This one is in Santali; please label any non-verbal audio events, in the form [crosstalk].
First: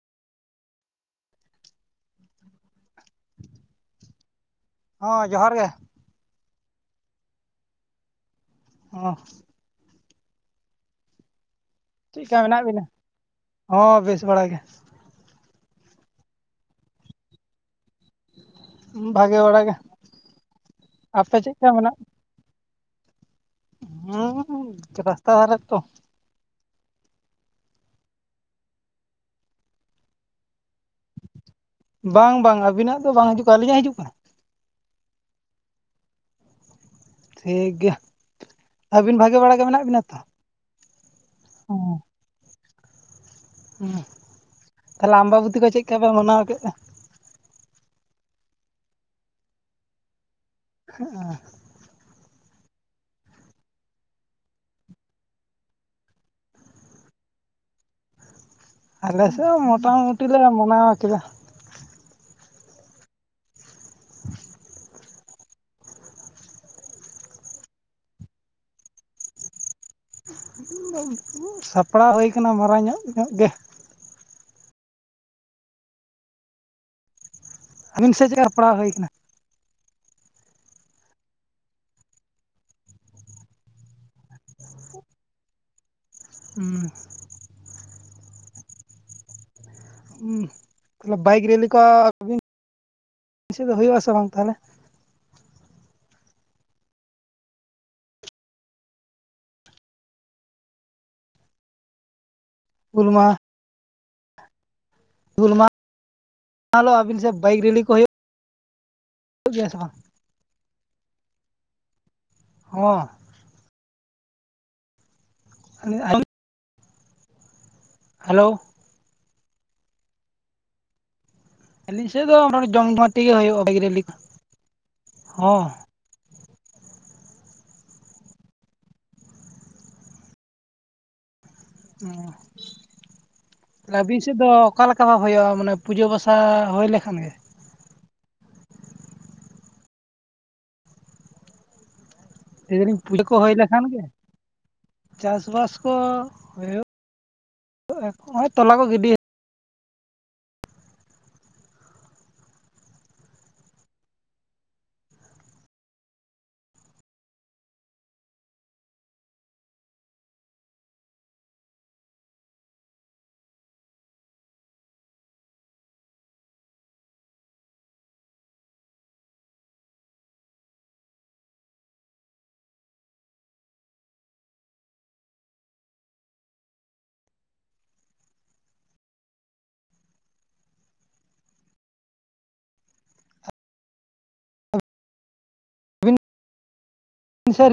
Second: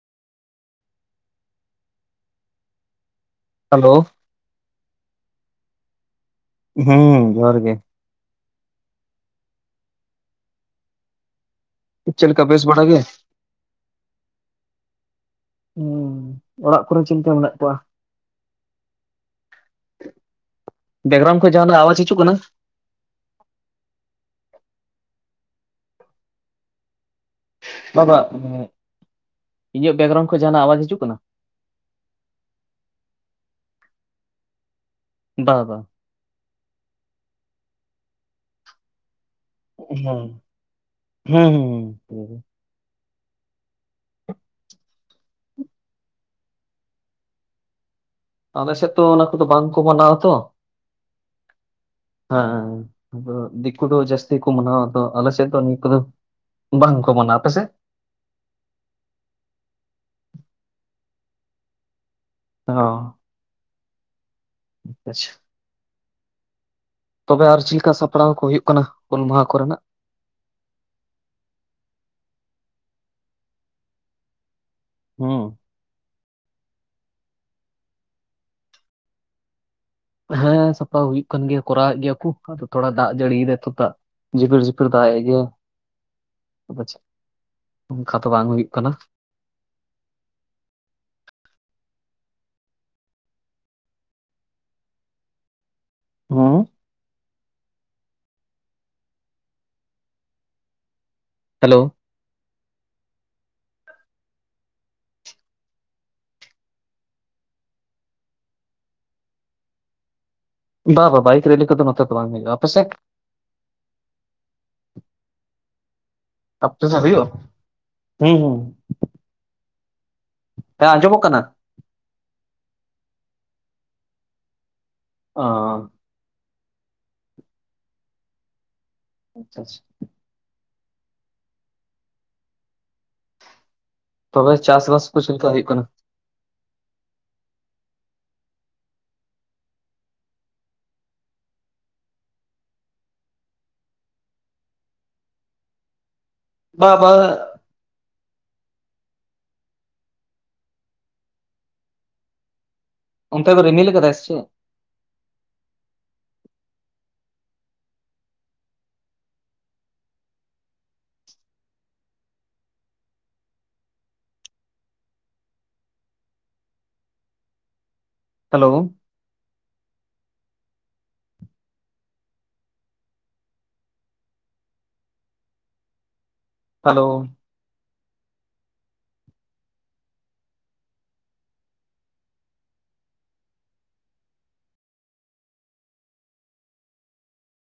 ᱦᱮᱞᱳ ᱦᱮᱸ ᱡᱚᱦᱟᱨ ᱜᱮ ᱦᱩᱸ ᱡᱚᱦᱟᱨ ᱜᱮ᱾ ᱚ ᱪᱮᱫ ᱞᱮᱠᱟ ᱵᱮᱥ ᱢᱮᱱᱟᱜ ᱵᱟᱲᱟ ᱵᱤᱱᱟ? ᱜᱮ? ᱦᱚᱸ ᱵᱮᱥ ᱵᱟᱲᱟ ᱜᱮ᱾ ᱦᱩᱸ ᱚᱲᱟᱜ ᱠᱚᱨᱮ ᱪᱮᱫ ᱞᱮᱠᱟ ᱢᱮᱱᱟᱜ ᱠᱚᱣᱟ? ᱵᱷᱟᱜᱮ ᱵᱟᱲᱟ ᱜᱮ ᱟᱯᱮ ᱵᱮᱜᱽᱨᱟᱢ ᱠᱷᱚᱱ ᱪᱮᱫᱠᱟ ᱡᱟᱦᱱᱟᱜ ᱟᱣᱟᱡ ᱦᱤᱡᱩᱜ ᱠᱟᱱᱟ? ᱦᱩᱸᱻᱨᱟᱥᱛᱟ ᱫᱷᱟᱨᱟᱮ ᱛᱚ᱾ ᱵᱟᱵᱟ ᱤᱧᱟᱹᱜ ᱵᱮᱠᱜᱨᱟᱣᱩᱱᱰ ᱠᱷᱚᱱ ᱡᱟᱦᱟᱱᱟᱜ ᱟᱣᱟᱡ ᱦᱤᱡᱩᱜ ᱠᱟᱱᱟ? ᱵᱟᱝ ᱵᱟᱝ ᱟᱹᱵᱤᱱᱟᱜ ᱫᱚ ᱵᱟᱝ ᱦᱤᱡᱩᱜ ᱠᱟᱱᱟ ᱟᱹᱞᱤᱧᱟᱜ ᱦᱤᱡᱩᱜ ᱠᱟᱱᱟ? ᱵᱟ ᱵᱟ ᱴᱷᱤᱠ ᱜᱮᱭᱟ ᱟᱹᱵᱤᱱ ᱵᱷᱟᱜᱮ ᱵᱟᱲᱟ ᱜᱮ ᱢᱮᱱᱟᱜ ᱵᱤᱱᱟ ᱛᱚ? ᱦᱮᱸ ᱦᱮᱸ ᱦᱩᱸ ᱦᱮᱸ ᱯᱩᱨᱟᱹ ᱦᱩᱸ ᱛᱟᱦᱚᱞᱮ ᱟᱢᱵᱟᱵᱚᱛᱤ ᱠᱚ ᱪᱮᱫ ᱞᱮᱠᱟ ᱯᱮ ᱢᱟᱱᱟᱣ ᱠᱮᱫᱼᱟ? ᱟᱞᱮ ᱥᱮᱫ ᱛᱚ ᱚᱱᱟ ᱠᱚᱫᱚ ᱵᱟᱝᱠᱚ ᱢᱟᱱᱟᱣᱟ ᱛᱚ᱾ ᱦᱮᱸ ᱦᱮᱸ ᱦᱮᱸ ᱟᱫᱚ ᱫᱤᱠᱩ ᱫᱚ ᱡᱟᱹᱥᱛᱤ ᱠᱩ ᱢᱟᱱᱟᱣᱟ ᱟᱫᱚ ᱟᱞᱮ ᱥᱮᱛ ᱫᱟᱜ ᱱᱤᱝᱠᱟᱹ ᱫᱚ, ᱵᱟᱝ ᱠᱚ ᱢᱟᱱᱟᱣᱟ, ᱟᱯᱮ ᱥᱮ? ᱟᱞᱮ ᱥᱮᱫ ᱢᱚᱴᱟᱢᱩᱴᱤ ᱞᱮ ᱢᱟᱱᱟᱣ ᱠᱮᱫᱟ᱾ ᱚ ᱟᱪᱪᱷᱟ ᱛᱚᱵᱮ ᱟᱨ ᱪᱮᱫ ᱞᱮᱠᱟ ᱥᱟᱯᱲᱟᱣ ᱠᱚ ᱦᱩᱭᱩᱜ ᱠᱟᱱᱟ ᱦᱩᱞ ᱢᱟᱦᱟ ᱠᱚ ᱨᱮᱱᱟᱜ ᱥᱟᱯᱲᱟᱣ ᱦᱳᱭ ᱠᱟᱱᱟ ᱢᱟᱨᱟᱝ ᱧᱚᱜ ᱧᱚᱜ ᱜᱮ ᱦᱩᱸ ᱟᱹᱵᱤᱱ ᱥᱮᱫ ᱪᱮᱫ ᱞᱮᱠᱟ ᱯᱟᱲᱟᱣ ᱦᱩᱭ ᱟᱠᱟᱱᱟ [unintelligible] ᱦᱮᱸ ᱥᱟᱯᱨᱟᱣ ᱦᱩᱭᱩᱜ ᱠᱟᱱ ᱜᱮᱭᱟ ᱠᱚᱨᱟᱣᱮᱫ ᱜᱮᱭᱟ ᱠᱚ ᱟᱫᱚ ᱛᱷᱚᱲᱟ ᱫᱟᱜ ᱡᱟᱹᱲᱤᱭᱟ ᱛᱟᱜ ᱡᱷᱤᱯᱤᱨ ᱡᱷᱤᱯᱤᱨ ᱫᱟᱜ ᱮᱫ ᱜᱮᱭᱟᱭ ᱟᱫᱚ ᱪᱮᱫ [unintelligible] ᱚᱱᱠᱟ ᱫᱚ ᱵᱟᱝ ᱦᱩᱭᱩᱜ ᱠᱟᱱᱟ ᱛᱟᱦᱮ ᱵᱟᱭᱤᱠ ᱨᱮᱞᱤ ᱠᱚ [inaudible] ᱥᱮᱫ ᱫᱚ ᱦᱩᱭᱩᱜ-ᱟ ᱥᱮ ᱵᱟᱝ ᱛᱟᱦᱚᱞᱮ ᱦᱮᱸ ᱦᱮᱞᱳ ᱦᱩᱞ ᱢᱟᱦᱟᱸ ᱦᱩᱞ ᱢᱟᱦᱟ [inaudible] ᱟᱹᱵᱤᱱ ᱥᱮᱫ ᱵᱟᱭᱤᱠ ᱨᱮᱞᱤ ᱠᱚ ᱦᱩᱭᱩᱜᱼᱟ ᱜᱮᱭᱟ ᱥᱮ ᱵᱟᱝ [unintelligible] ᱵᱟ ᱵᱟᱝ ᱵᱟᱭᱤᱠ ᱨᱮᱞᱤ ᱠᱚ ᱫᱚ ᱱᱚ ᱛᱮ ᱵᱟᱝ ᱦᱩᱭᱩᱜ ᱼᱟ, ᱟᱯᱮ ᱥᱮᱫ ᱦᱚᱸ [unintelligible] [unintelligible] ᱦᱩᱭᱩᱜ-ᱟ, ᱦᱩᱸ ᱦᱩᱸ᱾ ᱦᱮᱸ ᱟᱸᱡᱚᱢᱚᱜ ᱠᱟᱱᱟ ᱟᱹᱞᱤᱧ ᱥᱮᱫ ᱫᱚ ᱡᱚᱢ ᱡᱚᱢᱴᱤᱜ ᱜᱮ ᱦᱩᱭᱩᱜᱼᱟ ᱵᱟᱹᱭᱤᱠ ᱨᱮᱞᱤ ᱠᱚ ᱚ ᱟᱪᱪᱷᱟ ᱟᱪᱪᱷᱟ ᱛᱟᱦᱞᱮ ᱟᱹᱵᱤᱱ ᱥᱮᱫ ᱫᱚ ᱛᱚᱵᱮ ᱚᱠᱟ ᱞᱮᱠᱟ ᱪᱟᱥᱵᱟᱥ ᱠᱚ ᱵᱷᱟᱵ ᱪᱮᱫ ᱦᱩᱭᱩᱜᱼᱟ ᱦᱩᱭᱩᱜ ᱢᱟᱱᱮ ᱠᱟᱱᱟ ᱯᱩᱡᱟᱹ ᱯᱟᱥ ᱟ ᱦᱩᱭ ᱞᱮᱠᱷᱟᱱ ᱜᱮ ᱮᱧ ᱯᱩᱭᱞᱟᱹ [unintelligible] ᱠᱚ ᱦᱩᱭ ᱞᱮᱠᱷᱟᱱ ᱜᱮ ᱪᱟᱥ ᱵᱟᱥ ᱠᱚ ᱵᱟ ᱵ [unintelligible] ᱜᱚᱭ [unintelligible] ᱛᱚᱞᱟ ᱠᱚ ᱜᱤᱰᱤ ᱚᱱᱛᱮ ᱫᱚ ᱨᱤᱢᱤᱞ ᱠᱟᱫᱟᱭ ᱥᱮ ᱪᱮᱫ ᱦᱮᱞᱳ ᱦᱮᱞᱳ ᱥᱮ